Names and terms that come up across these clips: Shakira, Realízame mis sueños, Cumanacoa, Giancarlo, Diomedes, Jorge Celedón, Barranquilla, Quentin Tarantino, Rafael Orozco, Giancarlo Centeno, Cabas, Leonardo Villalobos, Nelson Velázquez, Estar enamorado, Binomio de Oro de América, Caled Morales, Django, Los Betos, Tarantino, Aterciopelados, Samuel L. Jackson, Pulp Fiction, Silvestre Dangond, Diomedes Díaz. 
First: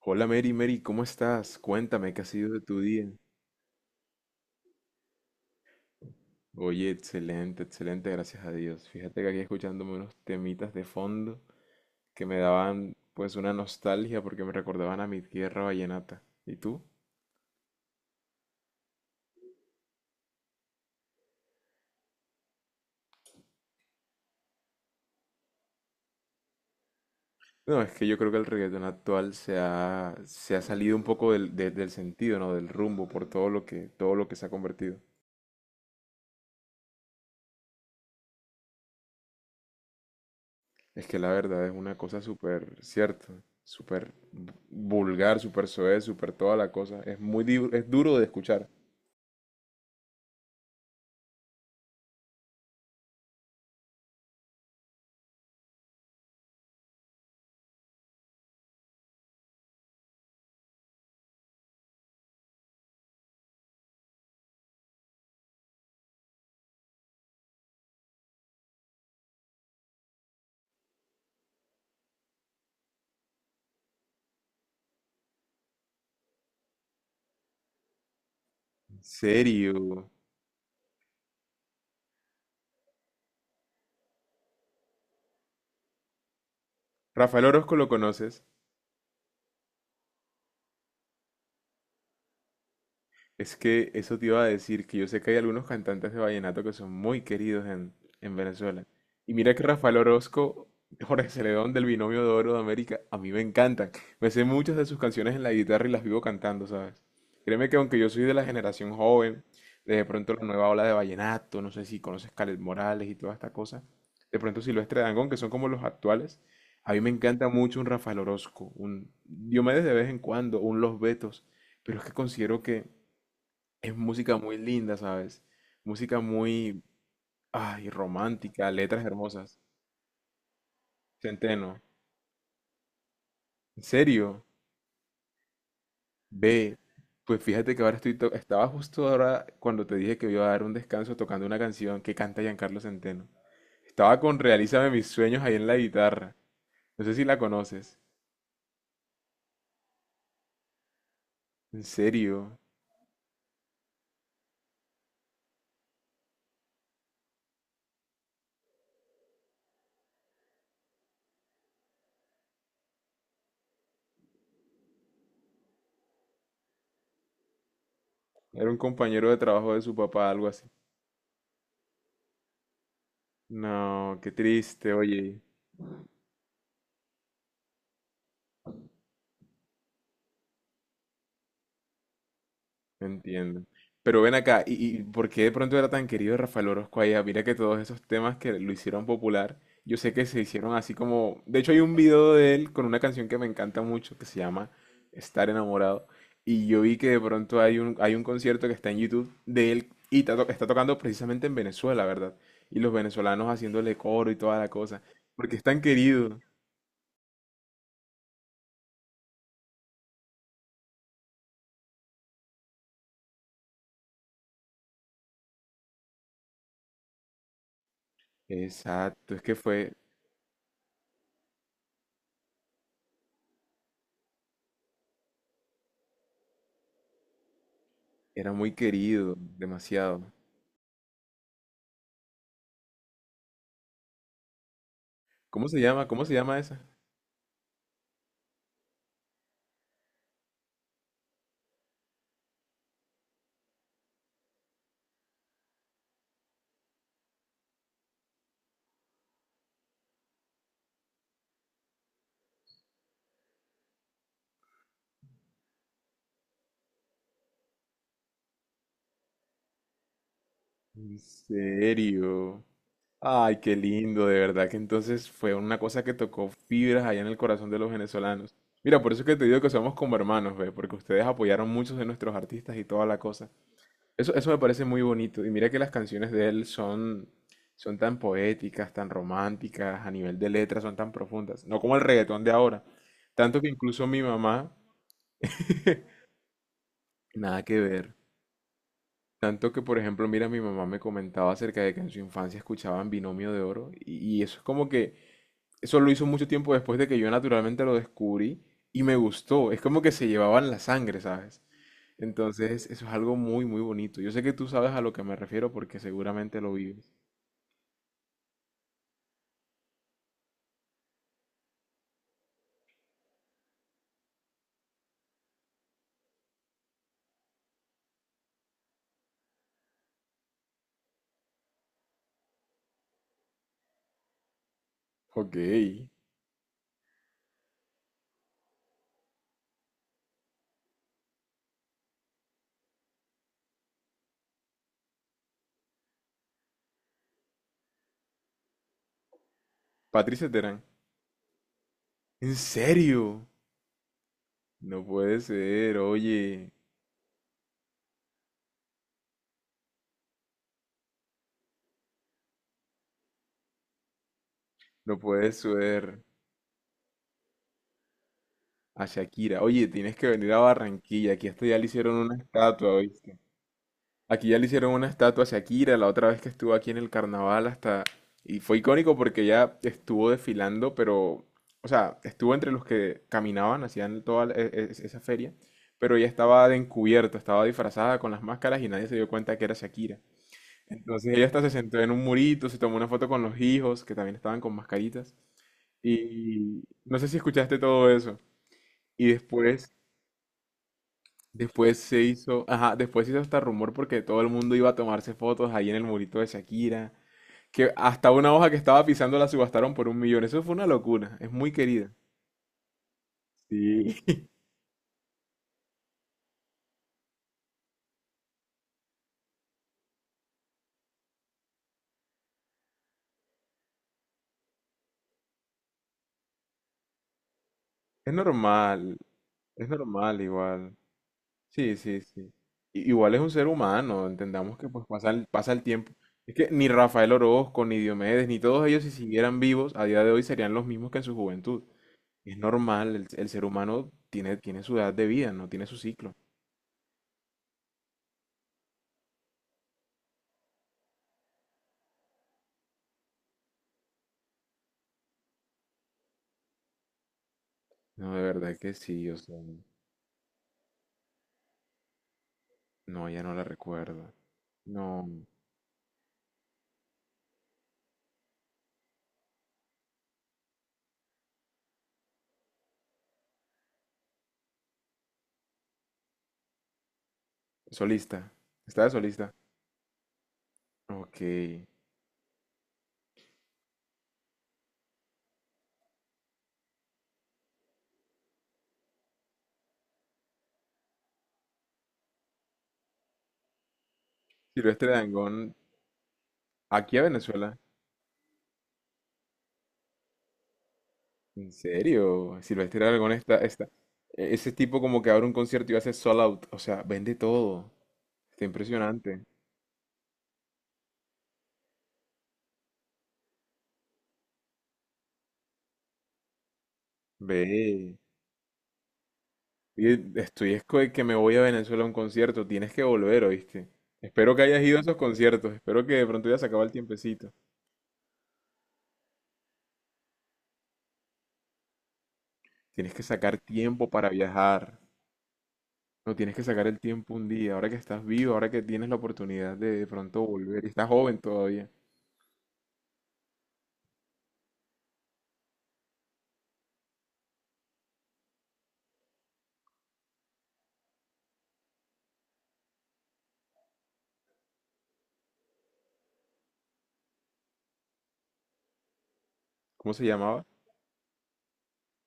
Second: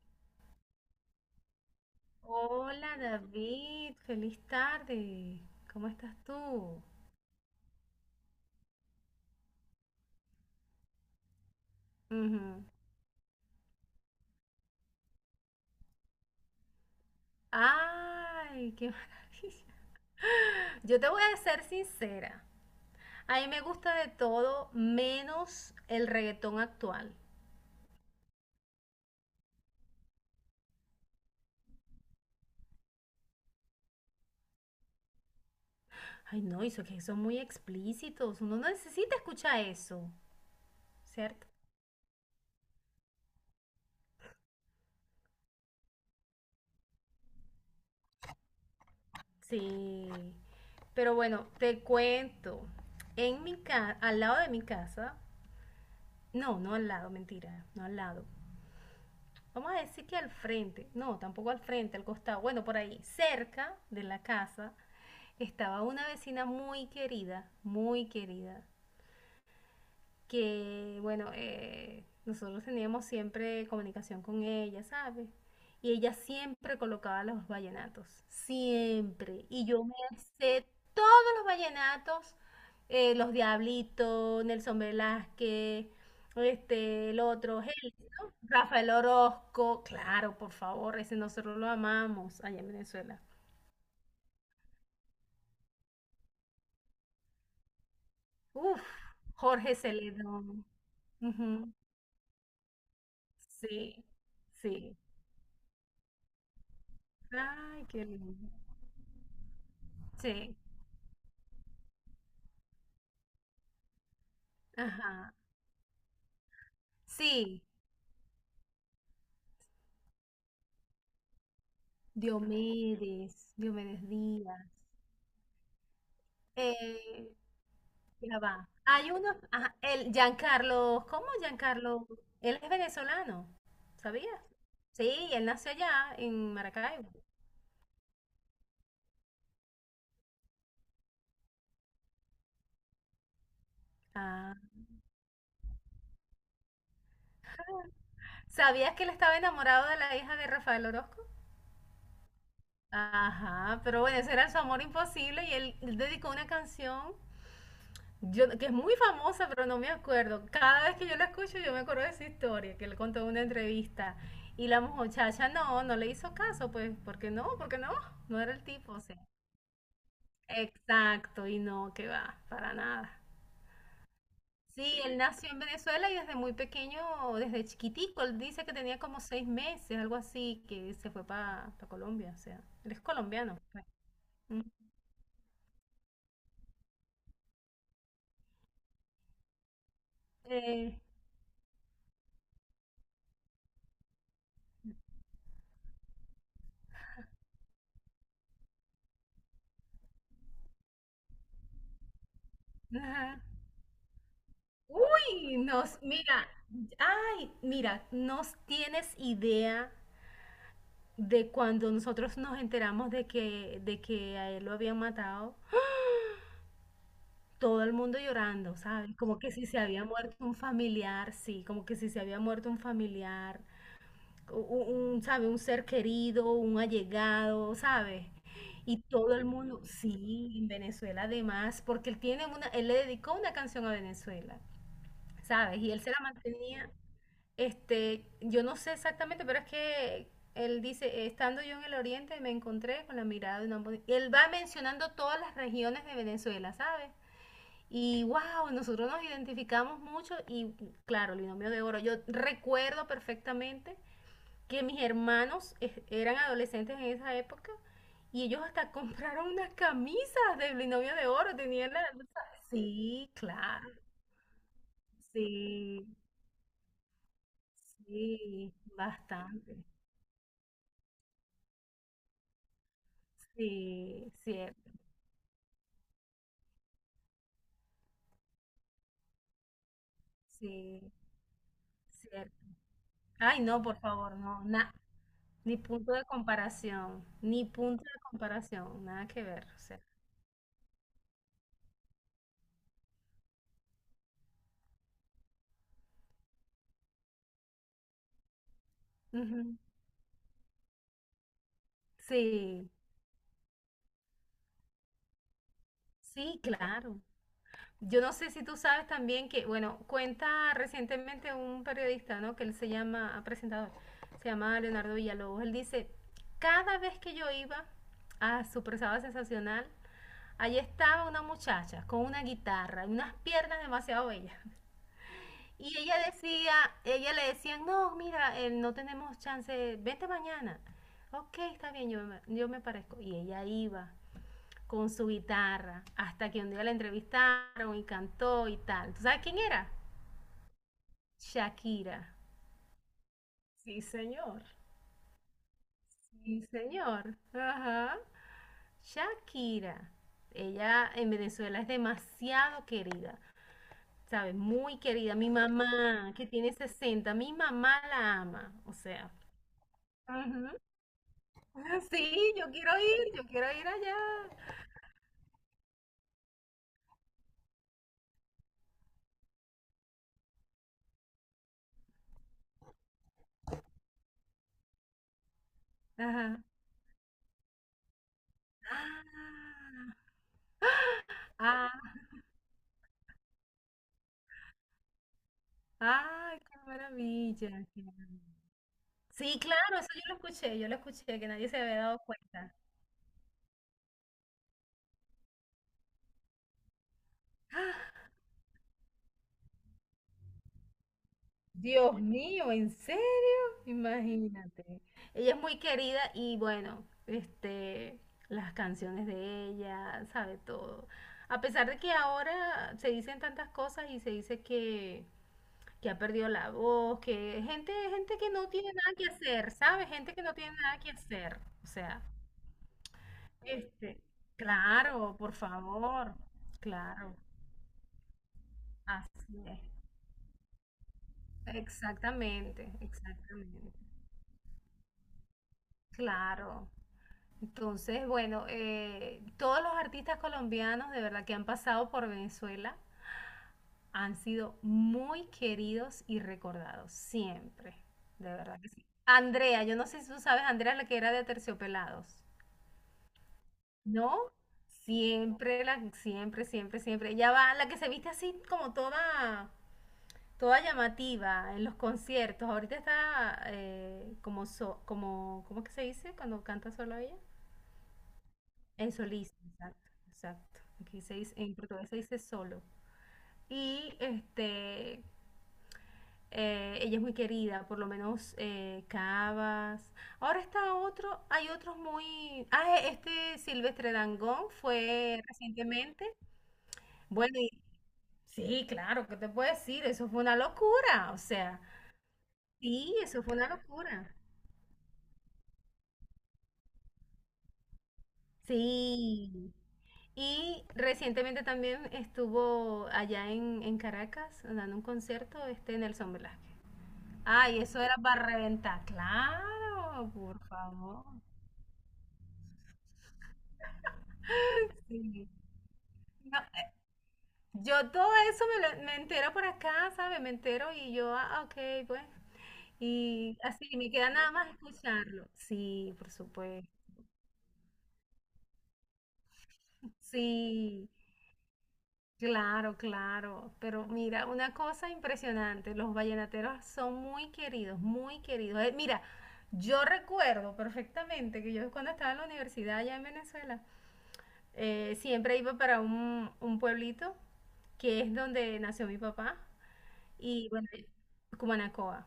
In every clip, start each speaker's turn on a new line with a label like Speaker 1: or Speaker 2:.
Speaker 1: Hola Mary, Mary, ¿cómo estás? Cuéntame, ¿qué ha sido de tu
Speaker 2: Hola
Speaker 1: día?
Speaker 2: David, feliz tarde. ¿Cómo estás tú?
Speaker 1: Oye, excelente, excelente, gracias a Dios. Fíjate que aquí escuchándome unos temitas de fondo que me
Speaker 2: Ujú.
Speaker 1: daban pues una nostalgia porque me recordaban a mi tierra vallenata. ¿Y tú?
Speaker 2: Ay, qué maravilla. Yo te voy a ser sincera. A mí me gusta de todo menos el reggaetón actual.
Speaker 1: No, es que yo creo que el reggaetón actual se ha salido un poco del sentido, ¿no? Del rumbo por todo lo que se ha convertido.
Speaker 2: Ay, no, eso que son muy explícitos. Uno no necesita escuchar eso,
Speaker 1: Es que la
Speaker 2: ¿cierto?
Speaker 1: verdad es una cosa súper cierta, súper vulgar, súper soez, súper toda la cosa. Es muy, es duro de escuchar.
Speaker 2: Sí. Pero bueno, te cuento. En mi casa, al lado de mi casa, no, no al lado, mentira, no al lado. Vamos a decir que al frente, no, tampoco al frente, al costado, bueno, por ahí, cerca de la casa, estaba una vecina muy querida que bueno, nosotros teníamos siempre comunicación con ella, ¿sabes? Y ella siempre colocaba los vallenatos, siempre. Y yo me
Speaker 1: Serio.
Speaker 2: sé todos los vallenatos, los Diablitos, Nelson Velázquez, este, el
Speaker 1: Rafael
Speaker 2: otro,
Speaker 1: Orozco lo
Speaker 2: Helio, ¿no?
Speaker 1: conoces.
Speaker 2: Rafael Orozco, claro, por favor, ese nosotros lo amamos allá en Venezuela.
Speaker 1: Es que eso te iba a decir, que yo sé que hay algunos cantantes de vallenato que son muy queridos en
Speaker 2: Uf,
Speaker 1: Venezuela. Y mira que
Speaker 2: Jorge
Speaker 1: Rafael
Speaker 2: Celedón.
Speaker 1: Orozco, Jorge Celedón
Speaker 2: Ujú,
Speaker 1: del Binomio de Oro de América, a mí me encantan.
Speaker 2: sí,
Speaker 1: Me sé muchas de
Speaker 2: sí.
Speaker 1: sus canciones en la guitarra y las vivo cantando, ¿sabes? Créeme que
Speaker 2: Ay,
Speaker 1: aunque
Speaker 2: qué
Speaker 1: yo soy de la
Speaker 2: lindo.
Speaker 1: generación joven, de pronto la
Speaker 2: Sí,
Speaker 1: nueva ola de vallenato, no sé si conoces Caled Morales y toda esta cosa, de pronto Silvestre Dangond,
Speaker 2: ajá.
Speaker 1: que son como los actuales, a mí me encanta
Speaker 2: Sí,
Speaker 1: mucho un Rafael Orozco, un Diomedes de vez en cuando, un Los Betos, pero es que considero que es
Speaker 2: Diomedes
Speaker 1: música muy
Speaker 2: Díaz.
Speaker 1: linda, ¿sabes? Música muy,
Speaker 2: Eh,
Speaker 1: ay,
Speaker 2: ya va.
Speaker 1: romántica, letras
Speaker 2: Hay uno,
Speaker 1: hermosas.
Speaker 2: ajá, el Giancarlo, ¿cómo
Speaker 1: Centeno,
Speaker 2: Giancarlo? Él es venezolano,
Speaker 1: ¿en
Speaker 2: ¿sabías?
Speaker 1: serio?
Speaker 2: Sí, él nació allá en
Speaker 1: Ve,
Speaker 2: Maracaibo.
Speaker 1: pues fíjate que ahora estaba justo ahora cuando te dije que iba a dar un descanso tocando una canción que canta Giancarlo Centeno. Estaba con
Speaker 2: Ah,
Speaker 1: Realízame mis sueños ahí en la guitarra. No sé si la conoces.
Speaker 2: ¿sabías que él estaba enamorado de la hija de Rafael Orozco?
Speaker 1: ¿En serio?
Speaker 2: Ajá, pero bueno, ese era su amor imposible y él dedicó una canción que es muy famosa, pero no me acuerdo. Cada vez que yo la escucho, yo me acuerdo de esa historia, que le contó en una entrevista. Y la muchacha no le hizo caso, pues, ¿por qué no? ¿Por qué no? No era el
Speaker 1: Era un
Speaker 2: tipo, o sea.
Speaker 1: compañero de trabajo de su papá, algo así.
Speaker 2: Exacto, y no, que va, para nada.
Speaker 1: No, qué triste,
Speaker 2: Sí, él
Speaker 1: oye.
Speaker 2: nació en Venezuela y desde muy pequeño, desde chiquitico, él dice que tenía como 6 meses, algo así, que se fue para Colombia, o sea, él es colombiano,
Speaker 1: Entiendo.
Speaker 2: pues.
Speaker 1: Pero ven
Speaker 2: Mm.
Speaker 1: acá, ¿y por qué de pronto era tan querido Rafael Orozco allá? Mira que todos esos temas que lo hicieron popular, yo sé que se hicieron así
Speaker 2: Eh,
Speaker 1: como... De hecho hay un video de él con una canción que me encanta mucho que se llama Estar enamorado. Y yo vi que de pronto hay un concierto que está en YouTube de él y está tocando precisamente en Venezuela, ¿verdad? Y los venezolanos haciéndole coro y toda la cosa. Porque
Speaker 2: Uy,
Speaker 1: es tan querido.
Speaker 2: mira, ay, mira, no tienes idea de cuando nosotros nos enteramos de que a él lo habían matado, todo el mundo llorando, ¿sabes?
Speaker 1: Exacto,
Speaker 2: Como
Speaker 1: es
Speaker 2: que
Speaker 1: que
Speaker 2: si se
Speaker 1: fue...
Speaker 2: había muerto un familiar, sí, como que si se había muerto un familiar, u- u- un, ¿sabe? Un ser querido, un allegado, ¿sabes?
Speaker 1: Era muy
Speaker 2: Y
Speaker 1: querido,
Speaker 2: todo el mundo,
Speaker 1: demasiado.
Speaker 2: sí, en Venezuela además, porque él le dedicó una canción a Venezuela,
Speaker 1: ¿Cómo
Speaker 2: ¿sabes?
Speaker 1: se
Speaker 2: Y él
Speaker 1: llama?
Speaker 2: se la
Speaker 1: ¿Cómo se llama esa?
Speaker 2: mantenía. Este, yo no sé exactamente, pero es que él dice, estando yo en el oriente me encontré con la mirada de una mujer". Y él va mencionando todas las regiones de Venezuela, ¿sabes? Y wow, nosotros nos identificamos mucho y claro, el Binomio de Oro. Yo recuerdo perfectamente que mis hermanos eran adolescentes en esa época y ellos hasta compraron unas camisas del Binomio
Speaker 1: ¿En
Speaker 2: de Oro, tenían la...
Speaker 1: serio?
Speaker 2: Sí,
Speaker 1: Ay, qué
Speaker 2: claro,
Speaker 1: lindo, de verdad que entonces fue una cosa
Speaker 2: sí,
Speaker 1: que tocó fibras allá en el corazón de los venezolanos.
Speaker 2: sí,
Speaker 1: Mira, por eso es que te digo que
Speaker 2: bastante.
Speaker 1: somos como hermanos, ve, porque ustedes apoyaron muchos de nuestros artistas y toda la cosa.
Speaker 2: Sí,
Speaker 1: Eso me parece
Speaker 2: cierto,
Speaker 1: muy bonito. Y mira que las canciones de él son tan poéticas, tan románticas, a nivel de letras son
Speaker 2: sí,
Speaker 1: tan profundas. No como el reggaetón de
Speaker 2: cierto.
Speaker 1: ahora. Tanto
Speaker 2: Ay,
Speaker 1: que
Speaker 2: no, por
Speaker 1: incluso mi
Speaker 2: favor, no,
Speaker 1: mamá,
Speaker 2: ni punto de comparación,
Speaker 1: nada
Speaker 2: ni
Speaker 1: que
Speaker 2: punto
Speaker 1: ver.
Speaker 2: de comparación, nada que ver,
Speaker 1: Tanto
Speaker 2: o
Speaker 1: que, por
Speaker 2: sea.
Speaker 1: ejemplo, mira, mi mamá me comentaba acerca de que en su infancia escuchaban Binomio de Oro y eso es como que, eso lo hizo mucho tiempo después de que yo naturalmente lo descubrí y me gustó,
Speaker 2: Ujú.
Speaker 1: es como que se llevaban la sangre, ¿sabes? Entonces,
Speaker 2: Sí,
Speaker 1: eso es algo muy, muy bonito. Yo sé que tú sabes a lo que me refiero porque
Speaker 2: sí,
Speaker 1: seguramente lo vives.
Speaker 2: claro. Yo no sé si tú sabes también que, bueno, cuenta recientemente un periodista, ¿no? Que él se llama, presentador, se llama Leonardo Villalobos. Él dice, cada vez que yo iba a su presada sensacional, allí estaba una muchacha con una guitarra y unas piernas demasiado bellas.
Speaker 1: Ok.
Speaker 2: Y ella le decían, no, mira, no tenemos chance, vente mañana. Ok, está bien, yo me parezco. Y ella iba con su guitarra hasta que un día la entrevistaron y cantó y tal. ¿Tú sabes quién era?
Speaker 1: Patricia Terán.
Speaker 2: Shakira.
Speaker 1: ¿En serio?
Speaker 2: Sí, señor.
Speaker 1: No puede ser,
Speaker 2: Sí,
Speaker 1: oye.
Speaker 2: señor. Ajá. Shakira. Ella en Venezuela es demasiado querida, ¿sabes? Muy
Speaker 1: No
Speaker 2: querida. Mi
Speaker 1: puede ser.
Speaker 2: mamá, que tiene 60, mi mamá la ama. O
Speaker 1: A
Speaker 2: sea.
Speaker 1: Shakira. Oye, tienes que venir a
Speaker 2: Ujú.
Speaker 1: Barranquilla. Aquí hasta ya le
Speaker 2: Ah,
Speaker 1: hicieron una
Speaker 2: sí,
Speaker 1: estatua, ¿oíste?
Speaker 2: yo quiero ir
Speaker 1: Aquí
Speaker 2: allá.
Speaker 1: ya le hicieron una estatua a Shakira la otra vez que estuvo aquí en el carnaval hasta... Y fue icónico porque ya estuvo desfilando, pero... O sea, estuvo entre los que caminaban, hacían toda la- e- e- esa feria, pero ella
Speaker 2: Ajá.
Speaker 1: estaba de encubierta, estaba disfrazada con las máscaras y nadie se dio cuenta que era Shakira. Entonces ella hasta se sentó
Speaker 2: Ah,
Speaker 1: en un murito, se tomó una foto con los hijos, que también estaban con mascaritas.
Speaker 2: ah, ay, qué
Speaker 1: Y no sé si escuchaste
Speaker 2: maravilla, qué
Speaker 1: todo eso.
Speaker 2: maravilla.
Speaker 1: Y
Speaker 2: Sí,
Speaker 1: después...
Speaker 2: claro, eso yo lo escuché, que nadie se había
Speaker 1: Después
Speaker 2: dado
Speaker 1: se hizo,
Speaker 2: cuenta.
Speaker 1: ajá, después se hizo hasta rumor porque todo el mundo iba a tomarse fotos ahí en el murito de Shakira, que
Speaker 2: ¡Ah!
Speaker 1: hasta una hoja que estaba pisando la subastaron por un millón. Eso fue una locura, es muy querida.
Speaker 2: Dios mío, ¿en serio?
Speaker 1: Sí.
Speaker 2: Imagínate. Ella es muy querida y bueno, este, las canciones de ella, sabe todo. A pesar de que ahora se dicen tantas cosas y se dice que ha perdido la voz, que gente,
Speaker 1: Es
Speaker 2: gente que no tiene nada
Speaker 1: normal,
Speaker 2: que hacer,
Speaker 1: es
Speaker 2: ¿sabes? Gente
Speaker 1: normal
Speaker 2: que no tiene
Speaker 1: igual.
Speaker 2: nada que hacer. O
Speaker 1: Sí, sí,
Speaker 2: sea,
Speaker 1: sí. Igual es un ser
Speaker 2: este,
Speaker 1: humano, entendamos que pues pasa
Speaker 2: claro, por
Speaker 1: pasa el tiempo.
Speaker 2: favor,
Speaker 1: Es que ni Rafael
Speaker 2: claro,
Speaker 1: Orozco, ni Diomedes, ni todos ellos si siguieran
Speaker 2: así es.
Speaker 1: vivos a día de hoy serían los mismos que en su juventud. Es
Speaker 2: Exactamente,
Speaker 1: normal, el ser
Speaker 2: exactamente.
Speaker 1: humano tiene su edad de vida, no tiene su ciclo.
Speaker 2: Claro. Entonces, bueno, todos los artistas colombianos de verdad que han pasado por Venezuela han sido muy queridos y recordados, siempre.
Speaker 1: No, de
Speaker 2: De
Speaker 1: verdad
Speaker 2: verdad que
Speaker 1: que
Speaker 2: sí.
Speaker 1: sí, o sea,
Speaker 2: Andrea, yo no sé si tú sabes, Andrea, la que era de Aterciopelados.
Speaker 1: no, ya no la recuerdo.
Speaker 2: ¿No?
Speaker 1: No,
Speaker 2: Siempre, siempre, siempre, siempre. Ella va, la que se viste así como toda, toda llamativa en los conciertos. Ahorita está como, ¿cómo es que se dice cuando canta solo ella?
Speaker 1: solista, estaba de
Speaker 2: En
Speaker 1: solista.
Speaker 2: solista, exacto, exacto. Aquí se
Speaker 1: Ok,
Speaker 2: dice, en portugués se dice solo. Y este, ella es muy querida, por lo menos Cabas. Ahora está otro, hay otros muy... Ah, este Silvestre Dangond
Speaker 1: Silvestre
Speaker 2: fue
Speaker 1: Dangond,
Speaker 2: recientemente.
Speaker 1: aquí a
Speaker 2: Bueno,
Speaker 1: Venezuela.
Speaker 2: sí, claro, ¿qué te puedo decir? Eso fue una locura, o
Speaker 1: ¿En
Speaker 2: sea,
Speaker 1: serio? Silvestre
Speaker 2: sí,
Speaker 1: Dangond
Speaker 2: eso fue una
Speaker 1: está,
Speaker 2: locura.
Speaker 1: ese tipo como que abre un concierto y hace sold out, o sea, vende todo. Está impresionante.
Speaker 2: Sí. Y recientemente también estuvo allá en Caracas dando un concierto este Nelson Velázquez. Ay, eso era
Speaker 1: Ve,
Speaker 2: para reventar,
Speaker 1: oye,
Speaker 2: claro, por
Speaker 1: que
Speaker 2: favor.
Speaker 1: me voy a Venezuela a un concierto, tienes que volver, ¿oíste? Espero que hayas ido a esos
Speaker 2: Sí.
Speaker 1: conciertos, espero que de pronto ya
Speaker 2: No,
Speaker 1: se acaba el tiempecito.
Speaker 2: yo todo eso me entero por acá, ¿sabes? Me entero y yo, ah, ok, pues.
Speaker 1: Tienes que
Speaker 2: Y
Speaker 1: sacar
Speaker 2: así
Speaker 1: tiempo
Speaker 2: me
Speaker 1: para
Speaker 2: queda nada más
Speaker 1: viajar.
Speaker 2: escucharlo. Sí, por
Speaker 1: No tienes que sacar
Speaker 2: supuesto.
Speaker 1: el tiempo un día, ahora que estás vivo, ahora que tienes la oportunidad de pronto volver. Y estás
Speaker 2: Sí.
Speaker 1: joven todavía.
Speaker 2: Claro, claro, pero mira, una cosa impresionante, los vallenateros son muy queridos, muy queridos. Mira, yo recuerdo perfectamente que yo cuando estaba en la universidad allá en Venezuela, siempre iba para un pueblito que es donde nació mi papá
Speaker 1: ¿Cómo se llamaba?
Speaker 2: y bueno, Cumanacoa.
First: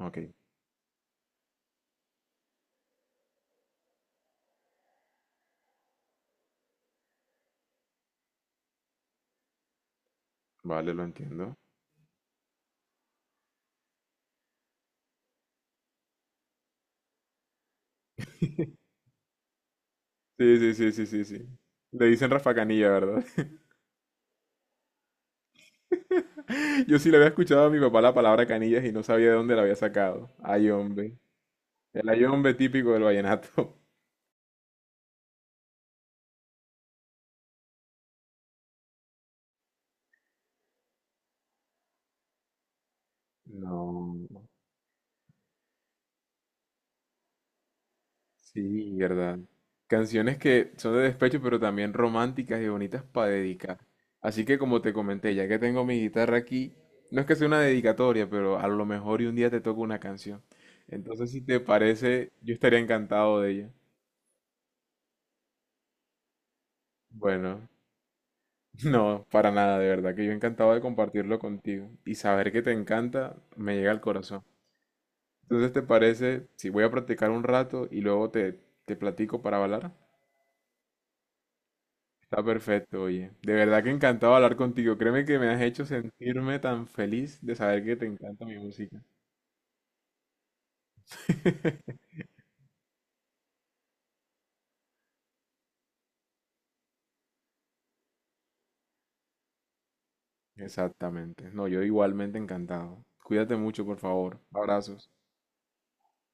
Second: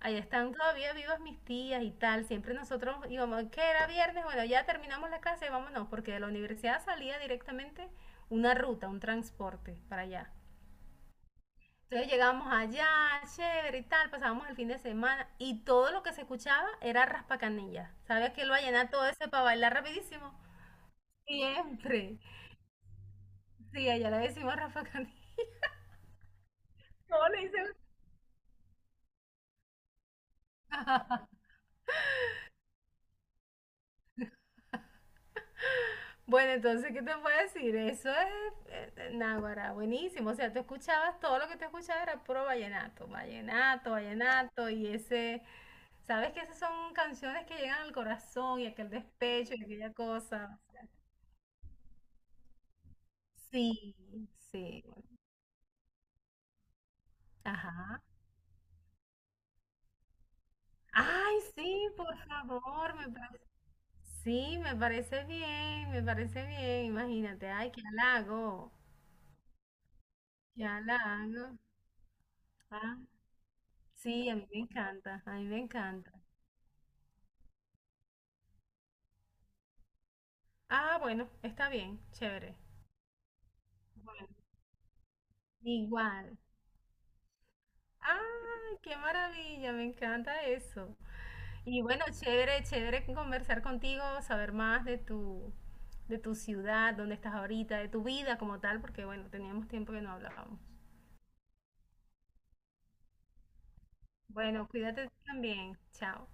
Speaker 1: Ok,
Speaker 2: Allá están todavía vivas mis tías y tal, siempre nosotros íbamos, que era viernes, bueno, ya terminamos la clase, vámonos, porque de la universidad salía directamente una ruta, un transporte para allá.
Speaker 1: vale, lo entiendo.
Speaker 2: Entonces llegábamos allá, chévere y tal, pasábamos el fin de semana y todo lo que se escuchaba era raspacanilla. ¿Sabes que lo va a llenar todo ese para bailar rapidísimo?
Speaker 1: Sí, sí, sí, sí, sí, sí. Le
Speaker 2: Siempre.
Speaker 1: dicen Rafa Canilla, ¿verdad?
Speaker 2: Sí, allá le decimos raspacanilla.
Speaker 1: Yo sí le había
Speaker 2: ¿Cómo le
Speaker 1: escuchado
Speaker 2: dicen?
Speaker 1: a mi papá la palabra canillas y no sabía de dónde la había sacado. Ay, hombre. El ay, hombre típico del vallenato.
Speaker 2: Bueno, entonces, ¿qué te puedo decir? Eso es náguara, buenísimo. O sea, tú escuchabas, todo lo que te escuchaba era puro vallenato, vallenato,
Speaker 1: No.
Speaker 2: vallenato y ese... ¿Sabes que esas son canciones que llegan al corazón y aquel
Speaker 1: Sí, verdad.
Speaker 2: despecho y aquella
Speaker 1: Canciones
Speaker 2: cosa?
Speaker 1: que son de despecho, pero también románticas y bonitas para dedicar.
Speaker 2: Sí,
Speaker 1: Así que como
Speaker 2: sí.
Speaker 1: te comenté, ya que tengo mi guitarra aquí, no es que sea una
Speaker 2: Ajá.
Speaker 1: dedicatoria, pero a lo mejor y un día te toco una canción. Entonces,
Speaker 2: Ay,
Speaker 1: si te
Speaker 2: sí, por
Speaker 1: parece, yo estaría
Speaker 2: favor, me
Speaker 1: encantado
Speaker 2: parece,
Speaker 1: de ella.
Speaker 2: sí, me parece bien, imagínate,
Speaker 1: Bueno,
Speaker 2: ay, qué halago,
Speaker 1: no, para nada, de verdad, que yo
Speaker 2: qué
Speaker 1: encantado de compartirlo
Speaker 2: halago.
Speaker 1: contigo. Y saber que te
Speaker 2: Ah,
Speaker 1: encanta me llega al
Speaker 2: sí, a
Speaker 1: corazón.
Speaker 2: mí me encanta, a mí me
Speaker 1: Entonces, ¿te
Speaker 2: encanta.
Speaker 1: parece si voy a practicar un rato y luego te platico para bailar?
Speaker 2: Ah, bueno, está bien,
Speaker 1: Está
Speaker 2: chévere.
Speaker 1: perfecto, oye. De verdad que
Speaker 2: Bueno,
Speaker 1: encantado hablar contigo. Créeme que me has hecho
Speaker 2: igual.
Speaker 1: sentirme tan feliz de saber que te encanta mi
Speaker 2: Ay, qué
Speaker 1: música.
Speaker 2: maravilla, me encanta eso. Y bueno, chévere, chévere conversar contigo, saber más de tu, ciudad, dónde estás ahorita, de tu vida como tal, porque bueno, teníamos tiempo que no hablábamos.
Speaker 1: Exactamente. No, yo igualmente encantado. Cuídate mucho, por favor.
Speaker 2: Bueno, cuídate
Speaker 1: Abrazos.
Speaker 2: tú también. Chao.